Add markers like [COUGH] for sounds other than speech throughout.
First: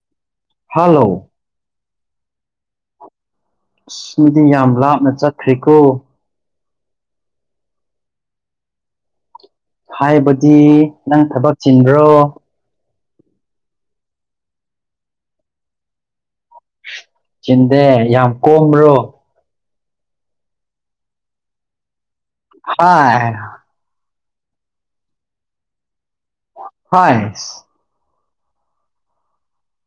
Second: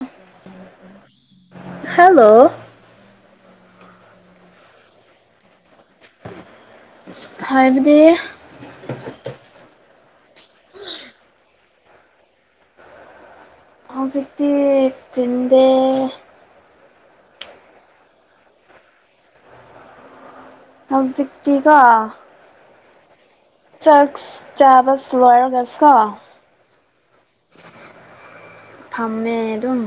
ꯑ hello hello ꯑꯁ ꯃꯤꯗꯤ ꯌꯥꯝ ꯂꯥꯞꯅ ꯆꯠꯈ꯭ꯔꯤꯀꯣ ꯍꯥꯏꯕꯗꯤ ꯍꯥꯏꯕꯗꯤ ꯅꯪ ꯊꯕꯛ ꯆꯤꯟꯕ꯭ꯔꯣ ꯍꯧꯖꯤꯛꯇꯤ ꯊꯤꯟꯗꯦ ꯆꯤꯟꯗꯦ ꯌꯥꯝ ꯀꯣꯝꯕ꯭ꯔꯣ ꯍꯧꯁ ꯗꯇꯤ ꯀ ꯍꯥ ꯆꯥꯛꯁ ꯆꯥꯕꯁ ꯂꯣꯏꯔꯣꯒꯁꯤ ꯀꯣ ꯍ ꯐꯝꯃꯦ ꯑꯗꯨꯝ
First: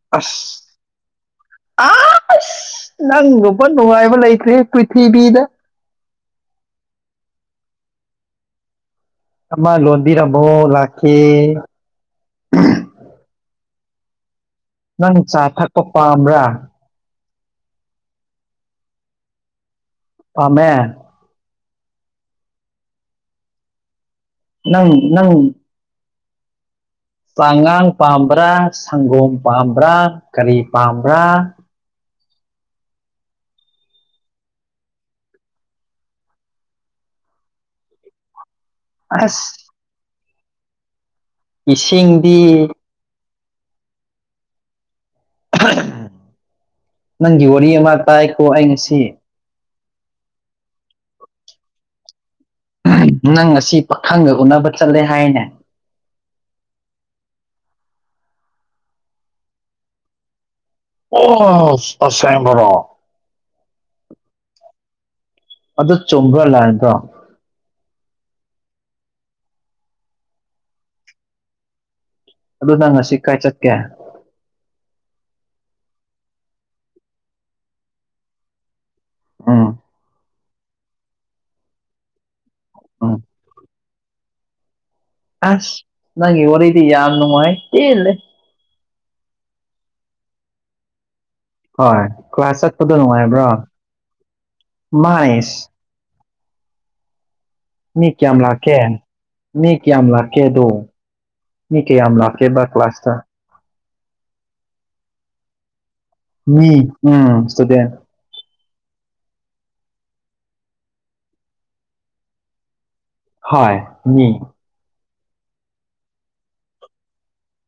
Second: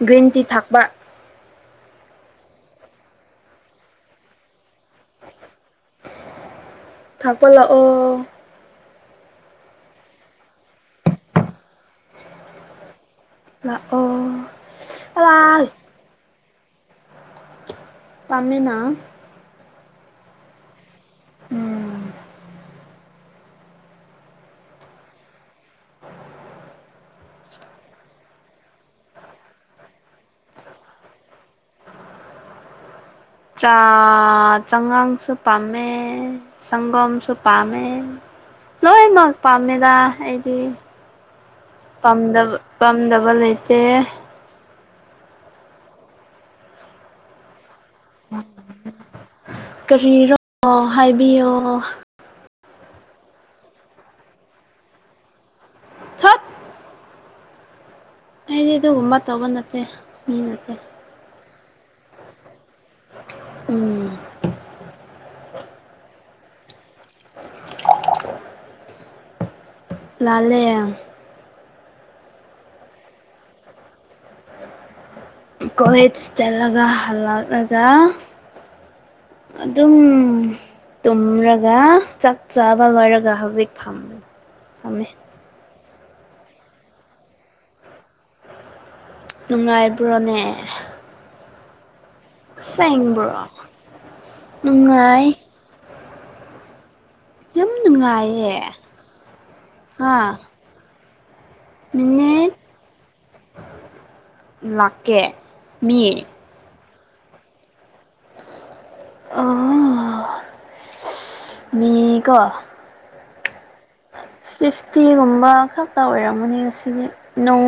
ꯒ꯭ꯔꯤꯟ ꯇꯤ ꯑꯁ ꯊꯛꯄ ꯑ ꯅꯪꯒꯨꯝꯕ ꯅꯨꯡꯉꯥꯏꯕ ꯂꯩꯇ꯭ꯦ ꯄ꯭ꯔꯤꯊꯤꯕꯤꯗ ꯊꯥꯛꯄ ꯂꯥꯛꯑꯣ ꯑꯃ ꯂꯣꯟꯕꯤꯔꯝꯃꯣ ꯂꯥꯛꯈꯤꯦ ꯂꯥꯛ ꯑꯣ ꯅꯪ ꯆꯥ ꯊꯛꯄ ꯄꯥꯝꯕ꯭ꯔꯥ ꯇꯥꯝꯃꯦꯅ ꯄꯥꯃꯦ ꯎꯝ ꯅꯪ ꯅꯪ ꯄꯥꯉꯥꯡ ꯄꯥꯝꯕ꯭ꯔꯥ ꯁꯪꯒꯣꯝ ꯄꯥꯝꯕ꯭ꯔꯥ ꯀꯔꯤ ꯄꯥꯝꯕ꯭ꯔꯥ ꯆꯥ ꯆꯉꯥꯡꯁꯨ ꯄꯥꯝꯃꯦ ꯁꯒꯝꯁꯨꯄꯥꯃꯦ ꯂꯣꯏꯅꯃꯛ ꯑꯁ ꯄꯥꯝꯃꯦꯗ ꯑꯩꯗꯤ ꯄꯥꯝꯗꯕ ꯏꯁꯤꯡꯗꯤ ꯄꯝꯗꯕ ꯂꯩꯇꯦ ꯅꯪꯒꯤ ꯋꯥꯔꯤ ꯑꯃ ꯇꯥꯏꯀꯣ ꯑꯩ ꯉꯁꯤ ꯀꯔꯤꯅꯣ ꯍꯥꯏꯕꯤꯌꯣ ꯅꯪ ꯑꯁꯤ ꯄꯥꯈꯪꯒ ꯎꯅꯕ ꯆꯠꯂꯦ ꯍꯥꯏꯅꯦ ꯊꯠ ꯑꯩꯗꯤ ꯑꯗꯨꯒꯨꯝꯕ ꯇꯧꯕ ꯅꯠꯇꯦ ꯃꯤ ꯅꯠꯇꯦ ꯑꯣ ꯑꯁꯦꯡꯕꯔꯣ ꯎꯝ ꯑꯗꯨ ꯆꯣꯡꯕ꯭ꯔꯥ ꯂꯥꯛꯕ꯭ꯔꯣ [UNINTELLIGIBLE] ꯂꯥꯂꯦ ꯑꯗꯨ ꯅꯪ ꯉꯁꯤ ꯀꯥꯏ ꯆꯠꯀꯦ ꯀꯣꯂꯦꯖ ꯆꯠꯂꯒ ꯍꯜꯂꯛꯂꯒ ꯎꯝ ꯑꯗꯨꯝ ꯇꯨꯝꯔꯒ ꯆꯥꯛ ꯆꯥꯕ ꯎꯝ ꯂꯣꯏꯔꯒ ꯍꯧꯖꯤꯛ ꯐꯝ ꯐꯝꯃꯦ ꯑꯁ ꯅꯪꯒꯤ ꯋꯥꯔꯤꯗꯤ ꯌꯥꯝꯅꯨꯡꯉꯥꯏ ꯄꯦꯟꯂꯦ ꯅꯨꯡꯉꯥꯏꯕ꯭ꯔꯣꯅꯦ ꯍꯣꯏ ꯀꯣꯁꯦꯁ ꯆꯠꯄꯗꯣ ꯑꯁꯦꯡꯕ꯭ꯔꯣ ꯅꯨꯡꯉꯥꯏꯕ꯭ꯔꯣ ꯅꯨꯡꯉꯥꯏ ꯃꯥꯥꯏꯁ ꯌꯥꯝ ꯃꯤ ꯅꯨꯡꯉꯥꯏꯌꯦ ꯀꯌꯥꯝꯂꯥꯛꯀꯦ ꯃꯤ ꯀꯌꯥꯝ ꯍꯥ ꯂꯥꯛꯀꯦꯗꯣ ꯃꯤ ꯀꯌꯥꯝ ꯃꯤꯅꯤꯠ ꯂꯥꯛꯀꯦꯕ ꯀ꯭ꯂꯥꯁꯇ ꯂꯥꯛꯀꯦ ꯃꯤ ꯃꯤ ꯎꯝ ꯁ꯭ꯨꯎꯗꯦꯠ ꯑꯣ ꯃꯤ ꯀꯣ ꯍꯣꯏ ꯃꯤ ꯐꯤꯐꯇꯤꯒꯨꯝꯕ ꯈꯛꯇ ꯑꯣꯏꯔꯝꯃꯅꯤꯗ ꯉꯁꯤꯗꯤ ꯅꯣꯡ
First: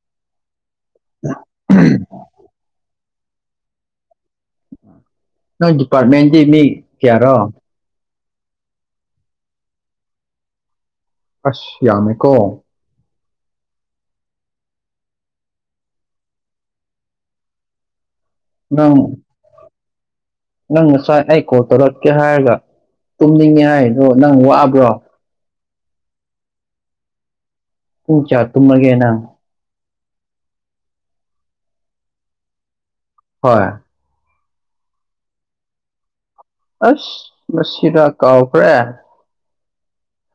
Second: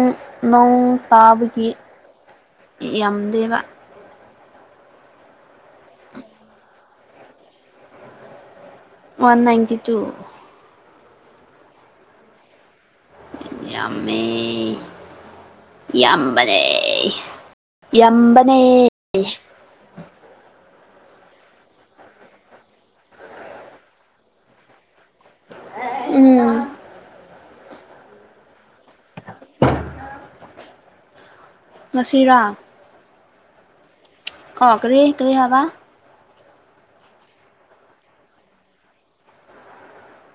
ꯅꯣꯡ ꯇꯥꯕꯒꯤ ꯌꯥꯝꯗꯦꯕ ꯅꯣꯏ ꯗꯤꯄꯥꯔꯠꯃꯦꯟꯗꯤ ꯃꯤ ꯀꯌꯥꯔꯣ ꯋꯥꯟ ꯅꯥꯟꯇꯤ ꯇꯨ ꯑꯁ ꯌꯥꯝꯃꯦꯀꯣ ꯃꯤꯗꯤ ꯌꯥꯝꯃꯦ ꯌꯥꯝꯕꯅꯦ ꯌꯥꯝꯕꯅꯦ ꯅꯪ ꯑꯦ ꯅꯪ ꯉꯁꯥꯏ ꯑꯩ ꯀꯣꯜ ꯇꯧꯔꯛꯀꯦ ꯍꯥꯏꯔꯒ ꯇꯨꯝꯅꯤꯡꯉꯦ ꯍꯥꯏꯗꯣ ꯅꯪ ꯋꯥꯕ꯭ꯔꯣ ꯎꯝ ꯄꯨꯡ ꯀꯌꯥ ꯇꯨꯝꯃꯒꯦꯅ ꯉꯁꯤꯔꯥ ꯍꯣꯏ ꯑ ꯀꯔꯤ ꯀꯔꯤ ꯍꯥꯏꯕ ꯑꯁ ꯃꯁꯤꯔ ꯀꯥꯎꯈ꯭ꯔꯦ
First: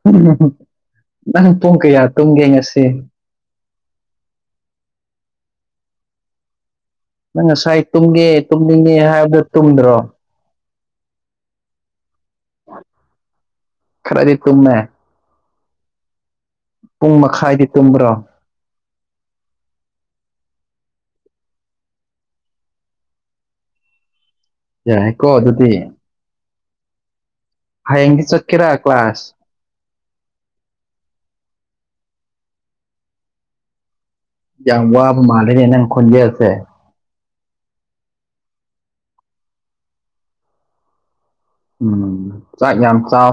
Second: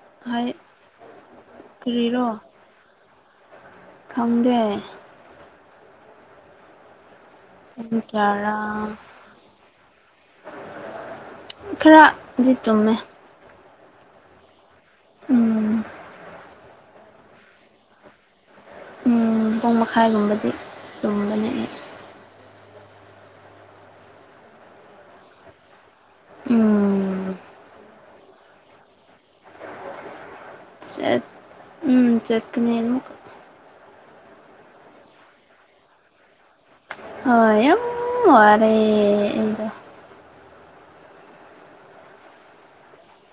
ꯎꯝ ꯍꯥꯏ ꯅꯪ ꯄꯨꯡ ꯀꯌꯥ ꯀꯔꯤꯔꯣ ꯇꯨꯝꯒꯦꯉꯁꯤ ꯈꯪꯗꯦ ꯅꯪ ꯉꯁꯥꯏ ꯄꯨꯡ ꯇꯨꯝꯒꯦ ꯇꯨꯝꯅꯤꯡꯉꯦ ꯍꯥꯏꯕꯗꯣ ꯇꯨꯝꯗ꯭ꯔꯣ ꯈꯔ ꯗꯤ ꯇꯨꯝꯃꯦ ꯈꯔꯗꯤ ꯇꯨꯝꯃꯦ ꯎꯝ ꯄꯨꯡ ꯃꯈꯥꯏꯗꯤ ꯇꯨꯝꯕ꯭ꯔꯣ ꯎꯝ ꯄꯨꯡ ꯃꯈꯥꯏꯒꯨꯝꯕꯗꯤ ꯇꯨꯝꯕꯅꯦ ꯑꯩ ꯌꯥꯏꯌꯦꯀꯣ ꯑꯗꯨꯗꯤ ꯎꯝ ꯍꯌꯦꯡꯗꯤ ꯆꯠꯀꯦꯔ ꯀ꯭ꯂꯥꯁ ꯆꯠ ꯎꯝ ꯆꯠꯀꯅꯤ ꯑꯃꯨꯛ ꯌꯥꯝ ꯋꯥꯕ ꯃꯥꯟꯂꯦꯅꯦ ꯅꯪ ꯈꯣꯜꯖꯦꯟ ꯁꯦ ꯍꯣꯏ ꯌꯥꯝ ꯋꯥꯔꯦ ꯑꯩꯗꯣ ꯎꯝ ꯆꯥꯛ ꯌꯥꯝ ꯆꯥꯎ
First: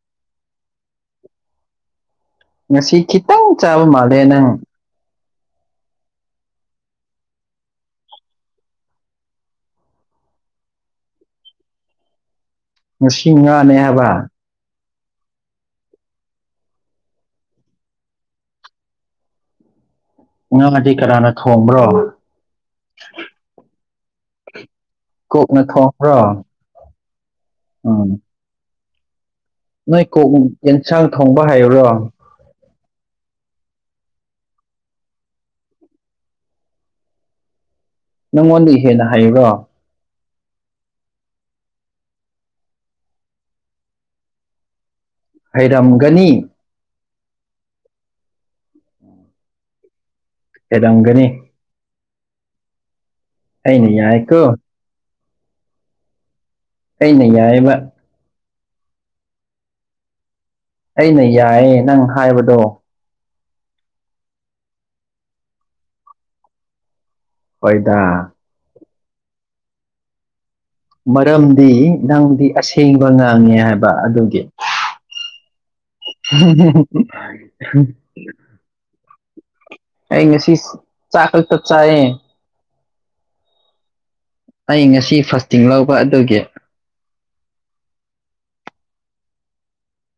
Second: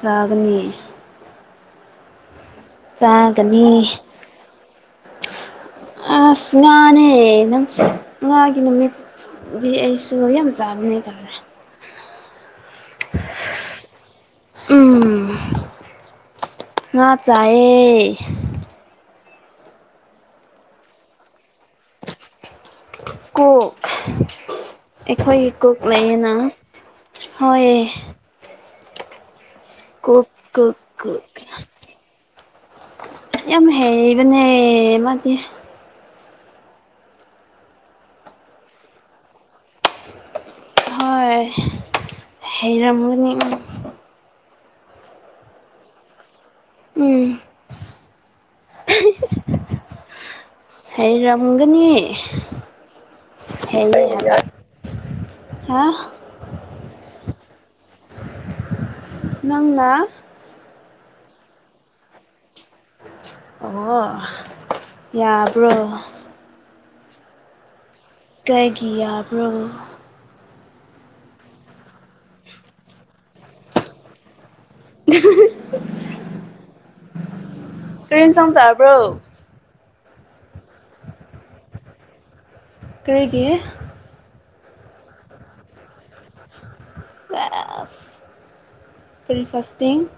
ꯆꯥꯒꯅꯤ ꯉꯁꯤ ꯈꯤꯇꯪ ꯆꯥꯕ ꯆꯥꯒꯅꯤ ꯃꯥꯜꯂꯦ ꯅꯪ ꯑꯁ ꯉꯥꯅꯦ ꯅꯪꯁꯨ ꯉꯥꯒꯤ ꯃꯃꯤꯡ ꯒꯤ ꯑꯩꯁꯨ ꯌꯥꯝ ꯆꯥꯕꯅꯦ ꯈꯥꯔꯦ ꯉꯁꯤ ꯉꯥꯅꯦ ꯍꯥꯏꯕ ꯎꯝ ꯉꯥ ꯆꯥꯏꯌꯦ ꯉꯥꯗꯤ ꯀꯅꯥꯅ ꯊꯣꯡꯕ꯭ꯔꯣ ꯀꯣꯛ ꯑꯩꯈꯣꯏꯒꯤ ꯀꯣꯛꯅ ꯀꯣꯛ ꯂꯩꯌꯦꯅ ꯊꯣꯡꯕ꯭ꯔꯣ ꯍꯣꯏ ꯎꯝ ꯅꯣꯏ ꯀꯣꯛ ꯌꯦꯟꯁꯥꯡ ꯊꯣꯡꯕ ꯍꯩꯕ꯭ꯔꯣ ꯌꯥꯝ ꯍꯩꯕꯅꯦ ꯃꯥꯗꯤ ꯅꯪꯉꯣꯟꯗꯒꯤ ꯍꯦꯟꯅ ꯍꯥꯏꯌꯨꯔꯣ ꯍꯣꯏ ꯍꯩꯔꯝꯒꯅꯤ ꯍꯩꯔꯝꯒꯅꯤ ꯎꯝ ꯍꯩꯔꯝꯒꯅꯤ ꯑꯩꯅ ꯍ ꯌꯥꯏꯀꯣ ꯍꯥ ꯑꯩꯅ ꯌꯥꯏꯕ ꯅꯪꯅ ꯑꯩꯅ ꯌꯥꯏꯌꯦ ꯅꯪ ꯍꯥꯏꯕꯗꯣ ꯑꯣ ꯌꯥꯕ꯭ꯔꯣ ꯐꯣꯏꯗꯥ ꯀꯒꯤꯌꯥꯕ꯭ꯔꯣ ꯃꯔꯝꯗꯤ ꯅꯪꯗꯤ ꯑꯁꯦꯡꯕ ꯉꯥꯡꯉꯦ ꯍꯥꯏꯕ ꯑꯗꯨꯒꯤ [INAUDIBLE] [UNINTELLIGIBLE] ꯇ꯭ꯔꯔꯤꯦꯟ ꯆꯣꯡ ꯆꯥꯔꯕ꯭ꯔꯣ ꯑꯩ ꯉꯁꯤ ꯆꯥꯛ ꯈꯛꯇ ꯆꯥꯏꯌꯦ ꯀꯔꯤꯒꯤ ꯑꯩ ꯉꯁꯤ ꯐꯥꯔꯁꯇꯤꯡ ꯂꯧꯕ ꯑꯗꯨꯒꯤ ꯕ꯭ꯔꯦꯛꯐꯥꯁꯥꯁꯇꯤꯡ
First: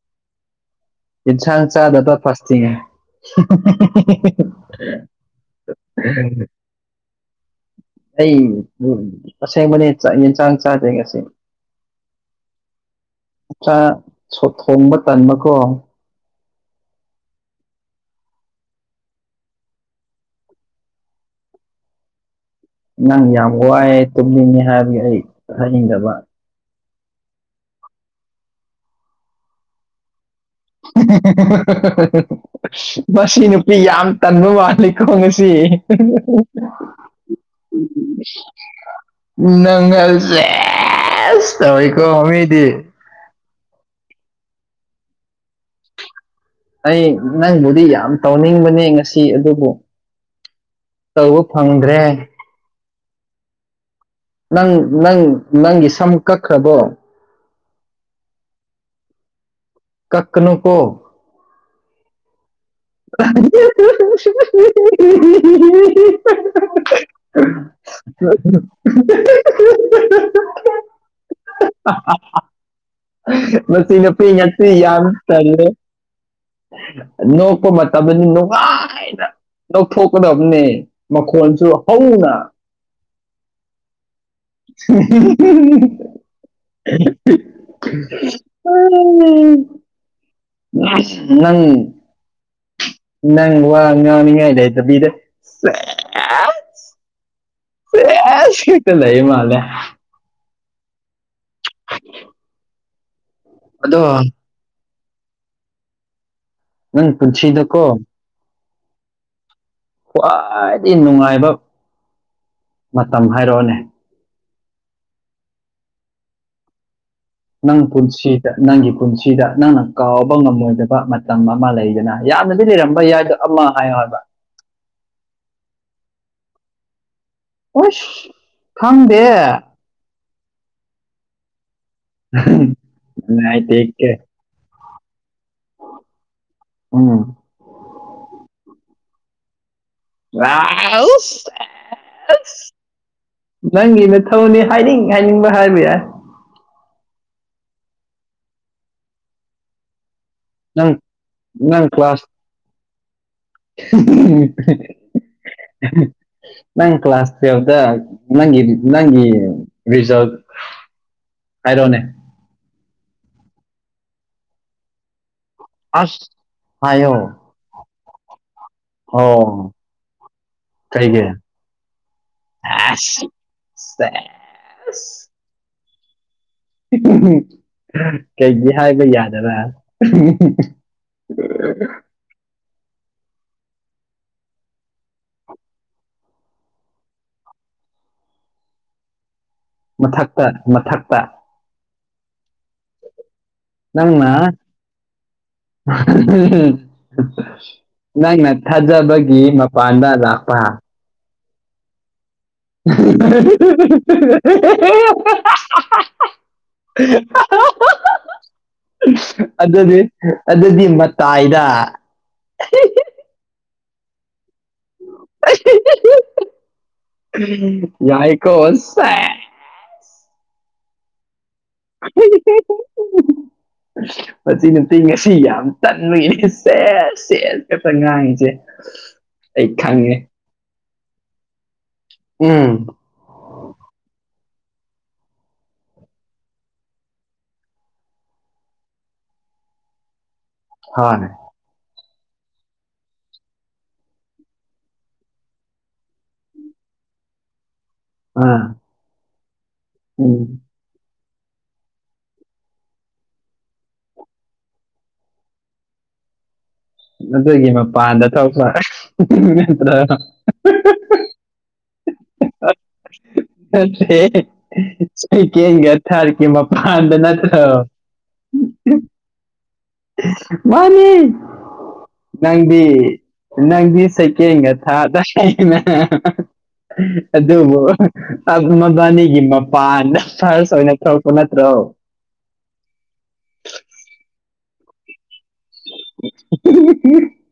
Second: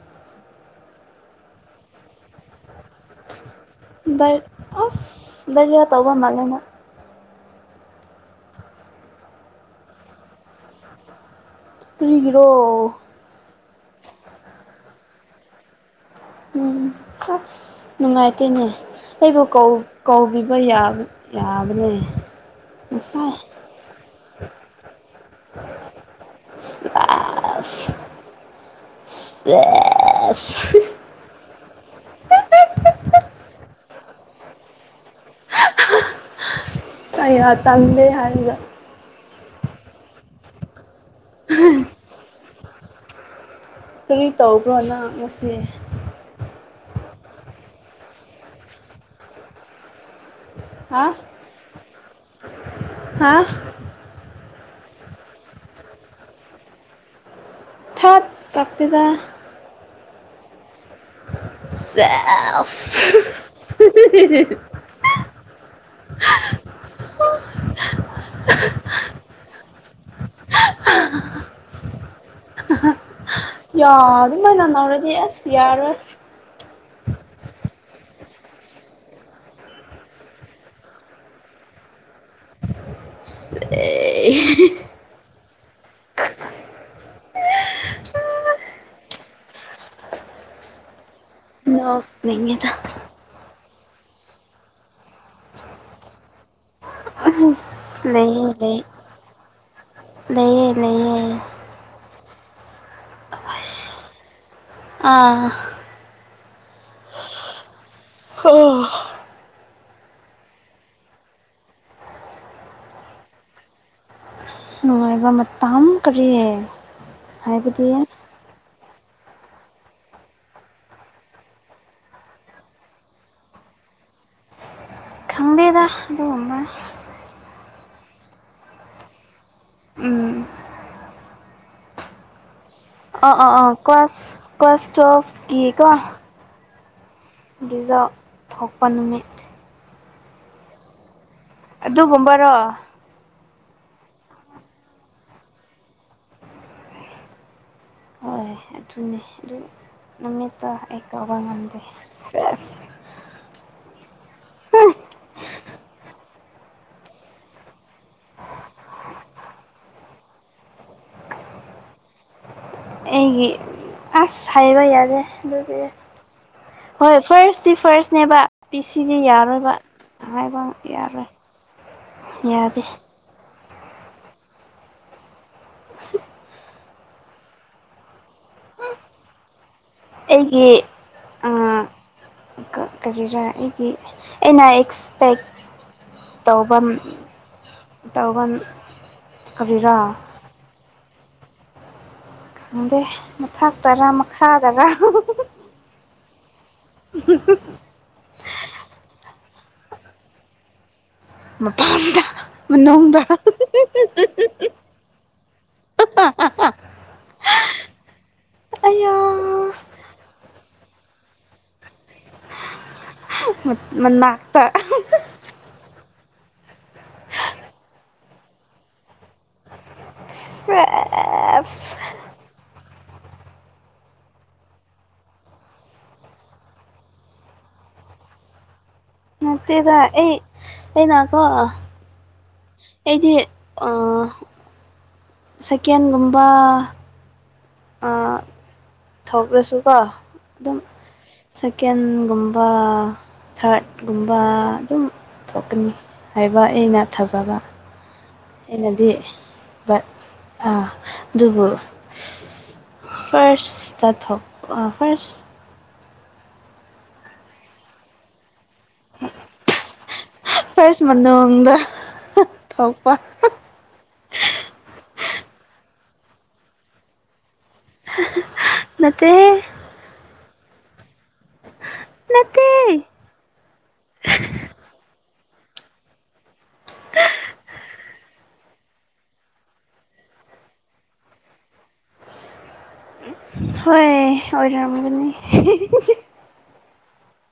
ꯏꯁꯥꯡ ꯆꯥꯗꯠꯇ ꯐꯁꯤꯇꯉ ꯗꯥ ꯑꯁ ꯗꯥꯏꯔꯤꯌꯥ ꯇꯧꯕ ꯃꯥꯜꯂꯦ ꯅꯪ ꯑꯩ ꯑꯁꯦꯡꯕꯅꯦ ꯆꯥꯛ ꯏꯟꯁꯥꯡ ꯆꯥꯗꯦ ꯉꯁꯤ ꯀꯔꯤꯒꯤꯔꯣ ꯆꯥꯛ ꯊ‌ꯣꯡ ꯊꯣꯡꯕ ꯇꯟꯕꯀꯣ ꯎꯝ ꯑꯁ ꯅꯨꯡꯉꯥꯏꯇꯦꯅꯦ ꯑꯩꯕꯨ ꯀꯧ ꯀꯧꯕꯤꯕ ꯌꯥ ꯌꯥꯕꯅꯦ ꯅꯪ ꯉꯁꯥꯏ ꯌꯥꯝ ꯋꯥꯏꯑꯦ ꯇꯨꯝꯅꯤꯡꯅꯤ ꯍꯥꯏꯕꯒꯤ ꯑꯩ ꯍꯥꯏꯅꯤꯡꯗꯕ ꯑꯥꯖ [UNINTELLIGIBLE] [UNINTELLIGIBLE] ꯃꯁꯤ ꯅꯨꯄꯤ ꯌꯥꯝ ꯇꯟꯕ ꯃꯥꯜꯂꯤꯀ‌ꯣ ꯉꯁ [UNINTELLIGIBLE] ꯁꯤ ꯑꯩꯌꯥ ꯇꯜꯂꯦ ꯍꯥꯏꯔꯒ [UNINTELLIGIBLE] ꯅꯪꯒꯜ ꯆꯦꯁ ꯇꯧꯏꯀꯣ ꯃꯤꯗꯤ ꯀꯔꯤ ꯇꯧꯕ꯭ꯔꯣ ꯅ ꯉꯁꯤ ꯑꯩ ꯅꯪꯕꯨꯗꯤ ꯌꯥꯝ ꯇꯧꯅꯤꯡꯕꯅꯦ ꯉꯁꯤ ꯑꯗꯨꯕꯨ ꯍꯥ ꯇꯧꯕ ꯐꯪꯗ꯭ꯔꯦ ꯍꯥ ꯅꯪ ꯅꯪ ꯅꯪꯒꯤ ꯁꯝ ꯀꯛꯈ꯭ꯔꯕꯣ ꯊꯠ ꯀꯥꯛꯇ‌ꯦꯗ ꯀꯛꯀꯅꯨꯀꯣ ꯁꯦ [INAUDIBLE] [UNINTELLIGIBLE] [INAUDIBLE] [UNINTELLIGIBLE] ꯌꯥ ꯃꯁꯤ ꯅꯨꯄꯤ ꯑꯗꯨꯃꯥꯏꯅ ꯅꯠꯇ‌ꯦ ꯌꯥꯝ ꯅꯧꯔꯗꯤ ꯑꯁ ꯇꯜꯂꯦ ꯌꯥꯔꯣꯏ ꯅ‌ꯣꯛ ꯄ ꯃꯇꯝꯗ ꯅꯨꯡꯉꯥꯏꯅ ꯅ‌ꯣꯛꯊꯣꯛꯀꯗꯕꯅꯦ ꯃꯈꯣꯟꯁꯨ ꯍꯧꯅ [UNINTELLIGIBLE] [UNINTELLIGIBLE] [UNINTELLIGIBLE] ꯑꯁ ꯅꯪ ꯅꯣꯛꯅꯤꯡꯉꯤꯗ ꯅꯪ ꯋꯥ ꯉꯥꯡꯅꯤꯡꯉꯥꯏ ꯂꯩꯇꯕꯤꯗ ꯁ‌ꯦ ꯂꯩ ꯂꯩ ꯍꯦꯛꯇ ꯃꯥꯜꯂꯦ ꯂꯩꯌ‌ꯦ ꯂꯩꯌ‌ꯦ ꯑꯁ ꯑꯗꯣ ꯑꯥ ꯎꯪ ꯄꯨꯟꯁꯤꯗ ꯀꯣ [UNINTELLIGIBLE] ꯈ꯭ꯋꯥꯏꯗꯒꯤ ꯅꯨꯡꯉꯥꯏꯕ ꯃꯇꯝ ꯍꯥꯏꯔꯛꯑꯣꯅꯦ ꯅꯨꯡꯉꯥꯏꯕ ꯃꯇꯝ ꯀꯔꯤ ꯅꯪ ꯍꯥꯏꯕꯗꯤ ꯄꯨꯟꯁꯤ ꯗ ꯅꯪꯒꯤ ꯄꯨꯟꯁꯤꯗ ꯅꯪꯅ ꯀꯥꯎꯕ ꯉꯝꯃꯣꯏꯗꯕ ꯃꯇꯝ ꯑꯃ ꯂꯩꯗꯅ ꯌꯥꯝꯅꯗꯤ ꯂꯩꯔꯝꯕ ꯌꯥꯏꯗ‌ꯣ ꯑꯃ ꯍꯥꯏꯌ‌ꯣ ꯍꯥꯏꯕ ꯂꯩꯗ‌ꯦꯗ ꯑꯗꯨꯒꯨꯝꯕ ꯍꯁ ꯈꯪꯗꯦ ꯎꯝ [UNINTELLIGIBLE] ꯑ ꯑ ꯑ ꯅꯨꯡꯉꯥꯏꯇꯦꯀꯦ ꯀ꯭ꯂꯥꯁ ꯀ꯭ꯂꯥꯁ ꯇꯨꯌ‌ꯦꯜꯐ ꯀꯤ ꯀꯣ ꯎꯝ ꯒꯤꯖꯥ ꯊꯣꯛꯄ ꯅꯨꯃꯤꯠ ꯔꯥꯎꯁ ꯑꯗꯨꯒꯨꯝꯕꯔꯣ ꯅꯪꯒꯤ ꯃꯊꯧꯅꯤ ꯍꯥꯏꯅꯤꯡ ꯍꯥꯏꯅꯤꯡꯕ ꯍꯥꯏꯕ ꯌꯥꯏ ꯍꯣꯏ ꯑꯗꯨꯅꯦ ꯑꯗꯨ ꯅꯨꯃꯤꯠꯇ ꯅꯪ ꯑꯩ ꯀꯧꯕ ꯉꯝꯗꯦꯦ ꯎ ꯅꯪ ꯀ ꯀ꯭ꯂꯥꯁꯎꯗ ꯅꯪ ꯅꯪ ꯔꯔꯤꯁꯥꯎꯗ ꯍꯥꯏꯔꯣꯅꯦ ꯑꯩꯒꯤ ꯑꯁ ꯍꯥꯏꯕ ꯌꯥꯗꯦ ꯑꯗꯨꯗꯤ ꯑꯁ ꯍꯥꯏꯌꯣ ꯍꯣꯏ ꯐꯥꯔꯁ ꯁꯤ ꯐꯥꯔꯁꯅꯦꯕ ꯄꯤꯤ ꯁꯤꯗꯤ ꯌꯥꯔꯣꯏꯕ ꯑꯣ ꯍꯥꯏꯥꯏꯕ ꯀꯩꯒꯤ ꯌꯥꯔꯣꯏ ꯌꯥꯗꯦ ꯑꯁ [INAUDIBLE] ꯀꯩꯒꯤ ꯍꯥꯏꯕ ꯌꯥꯗꯕꯥ ꯎꯝ ꯑꯩꯒꯤ ꯀꯔꯤꯔꯥ ꯑꯩꯒꯤ ꯑꯩꯅ ꯑꯦꯛꯁꯄꯦꯛ ꯇꯧꯐꯝꯟ ꯇꯧꯧꯕꯟ ꯃꯊꯛꯇ ꯃꯊꯛꯇ ꯈꯪꯗꯦ ꯃꯊꯥꯛꯇꯔꯥ ꯅꯪꯅ ꯃꯈꯥꯗꯔꯥ [INAUDIBLE] ꯅꯪꯅ ꯊꯥꯖꯕꯒꯤ ꯃꯄꯥꯟꯗ ꯂꯥꯛꯄ ꯃꯄꯥꯟꯗ ꯃꯅꯨꯡꯗ [INAUDIBLE] ꯑꯥ ꯑꯥ [INAUDIBLE] ꯑꯌꯥ ꯑꯗꯨꯗꯤ ꯑꯗꯨꯗꯤ ꯃꯇꯥꯏꯗ ꯃꯅꯥꯛꯇ ꯌꯥꯏꯀꯣꯦ ꯁ ꯑꯦꯁ [INAUDIBLE] ꯃꯁꯤ ꯅꯠꯇꯦ ꯉꯁꯤ ꯌꯥꯝ ꯇꯟꯕꯒꯤꯅꯦ ꯁꯦꯠ ꯁꯦꯁ ꯈꯛꯇ ꯉꯥꯡꯉꯁꯦ [UNINTELLIGIBLE] ꯇꯩꯗꯦ ꯑꯩ ꯑꯩꯅꯀꯣ ꯎꯝ ꯑꯩꯗꯤ ꯁꯥꯏꯀꯦꯟꯒꯨꯝꯕ ꯊꯧꯔꯛꯂꯁꯨꯀꯣ ꯑꯗꯨꯝ ꯍꯣꯏ ꯁꯦꯀꯦꯟꯒꯨꯝꯕ ꯊꯥꯔꯠꯀꯨꯝꯕ ꯑꯗꯨꯝ ꯊꯣꯛꯀꯅꯤ ꯍꯥꯏꯕ ꯑꯩꯅ ꯊꯥꯖꯕ ꯑꯥ ꯑꯟꯅꯗꯤ ꯑꯥ ꯎꯝ ꯑꯗꯨꯕꯨ ꯐꯔꯁꯇ ꯊꯣꯛ ꯐꯥꯁ ꯑꯗꯨꯒꯤ ꯃꯄꯥꯟꯗ ꯊꯣꯛꯄ ꯅꯠꯇ꯭ꯔ ꯐꯥꯔꯁ ꯃꯅꯨꯡꯗ ꯊꯣꯛꯄ ꯅꯠꯇ꯭ꯔꯦ ꯏꯀꯦꯟꯒꯤ ꯊꯥꯔꯤꯛꯀꯤ ꯃꯄꯥꯟꯗ ꯅꯠꯇ꯭ꯔꯣ ꯅꯠꯇꯦ ꯍꯦ ꯃꯥꯅꯤ ꯅꯠꯇꯦ ꯅꯪꯕꯤ ꯅꯪꯗꯤ ꯁꯦꯀꯦꯟꯒ ꯊꯥꯗ ꯑꯗꯨ ꯑꯗꯨ ꯄꯃꯕꯥꯅꯤꯒꯤ ꯃꯄꯥꯟꯗ ꯐꯥꯔꯁ ꯑꯣꯏꯅ ꯊꯣꯛꯂꯛꯄ ꯅꯠꯇ꯭ꯔꯣ ꯍꯣꯏ ꯑꯣꯏꯔꯝꯒꯅꯤ [UNINTELLIGIBLE]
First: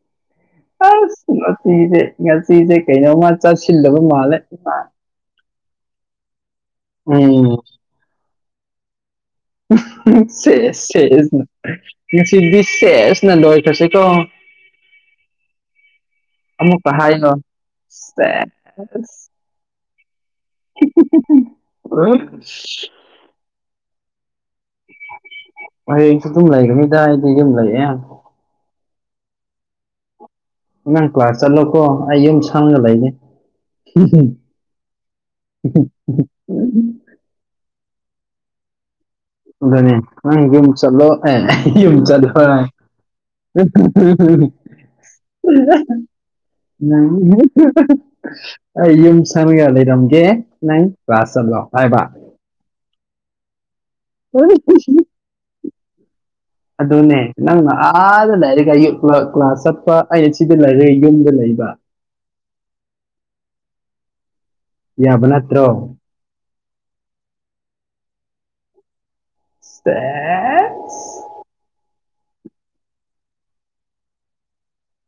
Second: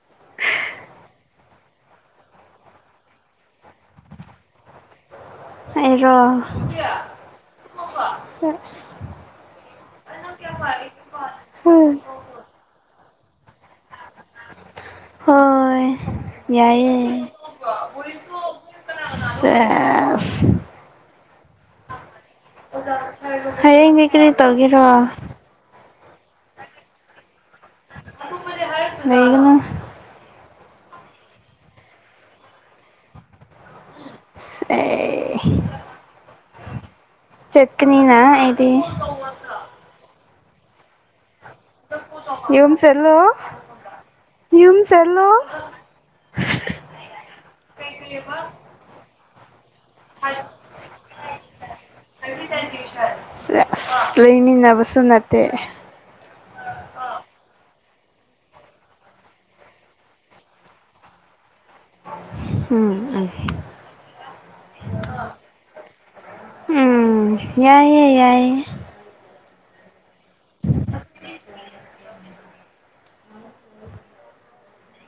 ꯑꯁ ꯉꯁꯤꯁꯦ ꯉꯥꯁꯤꯁꯦ ꯀꯩꯅꯣꯃ ꯆꯥꯁꯤꯜꯂꯕ ꯃꯥꯜꯂꯦ ꯏꯃ ꯑꯩꯔꯣ ꯎꯝ [UNINTELLIGIBLE] ꯁꯦꯁ ꯁꯦꯁꯅ ꯉꯁꯤꯗꯤ ꯁꯦꯁꯅ ꯂꯣꯏꯈ꯭ꯔꯁꯤꯀꯣ ꯍꯣꯏ ꯑꯃꯨꯛꯀ ꯌꯥꯏꯌꯦ ꯍꯥꯏꯅꯣ [UNINTELLIGIBLE] [UNINTELLIGIBLE] ꯍꯡꯡ ꯀ꯭꯭ꯔꯦ ꯇꯒꯤꯔꯣ ꯍꯩꯌꯦꯡꯁꯨ ꯑꯗꯨꯝ ꯂꯩꯈ꯭ꯔꯅꯤꯗ ꯑꯩꯗꯤ ꯑꯗꯨꯝ ꯂꯩꯌꯦ ꯂꯩꯒꯅꯣ ꯅꯥꯡ ꯀ꯭ꯂꯥꯁ ꯆꯠꯂꯣꯀꯣ ꯑꯩ ꯌꯨꯝ ꯁꯪꯒ ꯂꯩꯒꯦ ꯑꯦ [UNINTELLIGIBLE] ꯆꯠꯀꯤꯅꯤꯅꯥ ꯑꯩꯗꯤ ꯑꯗꯨꯅꯦ ꯅꯪ ꯌꯨꯝ ꯆꯠꯂꯣ ꯌꯨꯝ [UNINTELLIGIBLE] ꯍꯂꯣ [UNINTELLIGIBLE] ꯑꯩ ꯌꯨꯝ ꯁꯪꯉꯒ ꯂꯩꯔꯝꯒꯦ ꯅꯪ ꯀ꯭ꯂꯥꯁ ꯆꯠꯂꯣ ꯍꯥꯏꯕ ꯑꯁ ꯂꯩꯃꯤꯟꯅꯕꯁꯨ ꯅꯠꯇꯦ ꯑꯗꯨꯅꯦ ꯅꯪꯅ ꯑꯥꯗ ꯂꯩꯔꯒ ꯀ꯭ꯂꯥꯁ ꯆꯠꯄ ꯑꯩ ꯁꯤꯗ ꯂꯩꯔꯒ ꯌꯨꯝꯗ ꯂꯩꯕ ꯎꯝ ꯌꯥꯕ ꯅꯠꯇ꯭ꯔꯣ ꯎꯝ ꯌꯥꯏꯌꯦ ꯌꯥꯏꯌꯦ [UNINTELLIGIBLE] [UNINTELLIGIBLE]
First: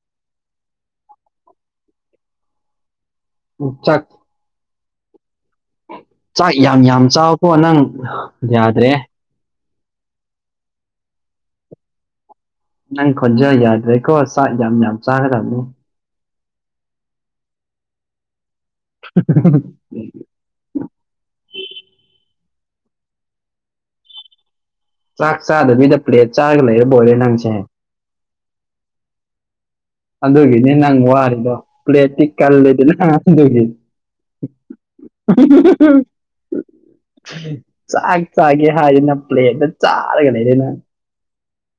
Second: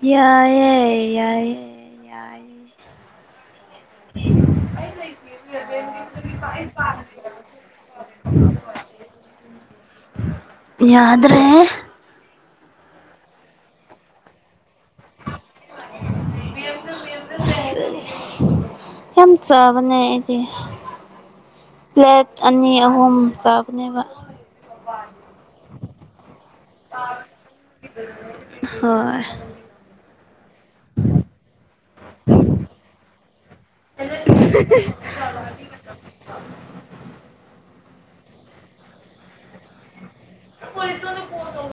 ꯌꯥꯏ ꯌꯥꯏ ꯎ ꯆꯠ [UNINTELLIGIBLE] ꯆꯥꯛ ꯌꯥꯝ ꯌꯥꯝ ꯆꯥꯎꯕꯀꯣ ꯅꯪ ꯌꯥꯗ꯭ꯔꯦ ꯌꯥꯗꯔꯦ ꯅꯪ ꯈꯖ ꯌꯥꯗ꯭ꯔꯦꯀꯣ ꯌꯥꯝ ꯌꯥꯝ ꯆꯥꯈ꯭ꯔꯕꯅꯤ ꯅꯤ ꯌꯥꯝ ꯆꯥꯕꯅꯦꯗꯤ ꯄ꯭ꯂꯦꯠ ꯑꯅꯤ ꯑꯍꯨꯝ ꯆꯥꯕꯅꯦꯕ ꯆꯥꯛ ꯆꯥꯗꯕꯕꯤꯗ ꯄ꯭ꯂꯦꯠ ꯆꯥꯔꯒ ꯂꯩꯔꯦ ꯕꯣꯂꯦ ꯅꯪꯁꯦ ꯍꯣꯏ ꯑꯗꯨꯒꯤꯅꯦ ꯅꯪ ꯋꯥꯔꯤꯗꯣ ꯄ꯭ꯂꯦꯠꯇꯤ ꯀꯜꯂꯦꯗ ꯅ ꯑꯗꯨꯒꯤ [INAUDIBLE] [INAUDIBLE] ꯆꯥꯛ ꯆꯥꯒꯦ ꯍꯥꯏꯔꯤꯅ ꯄ꯭ꯂꯦꯠꯇ ꯆꯥꯔꯒ ꯂꯩꯔꯦꯅ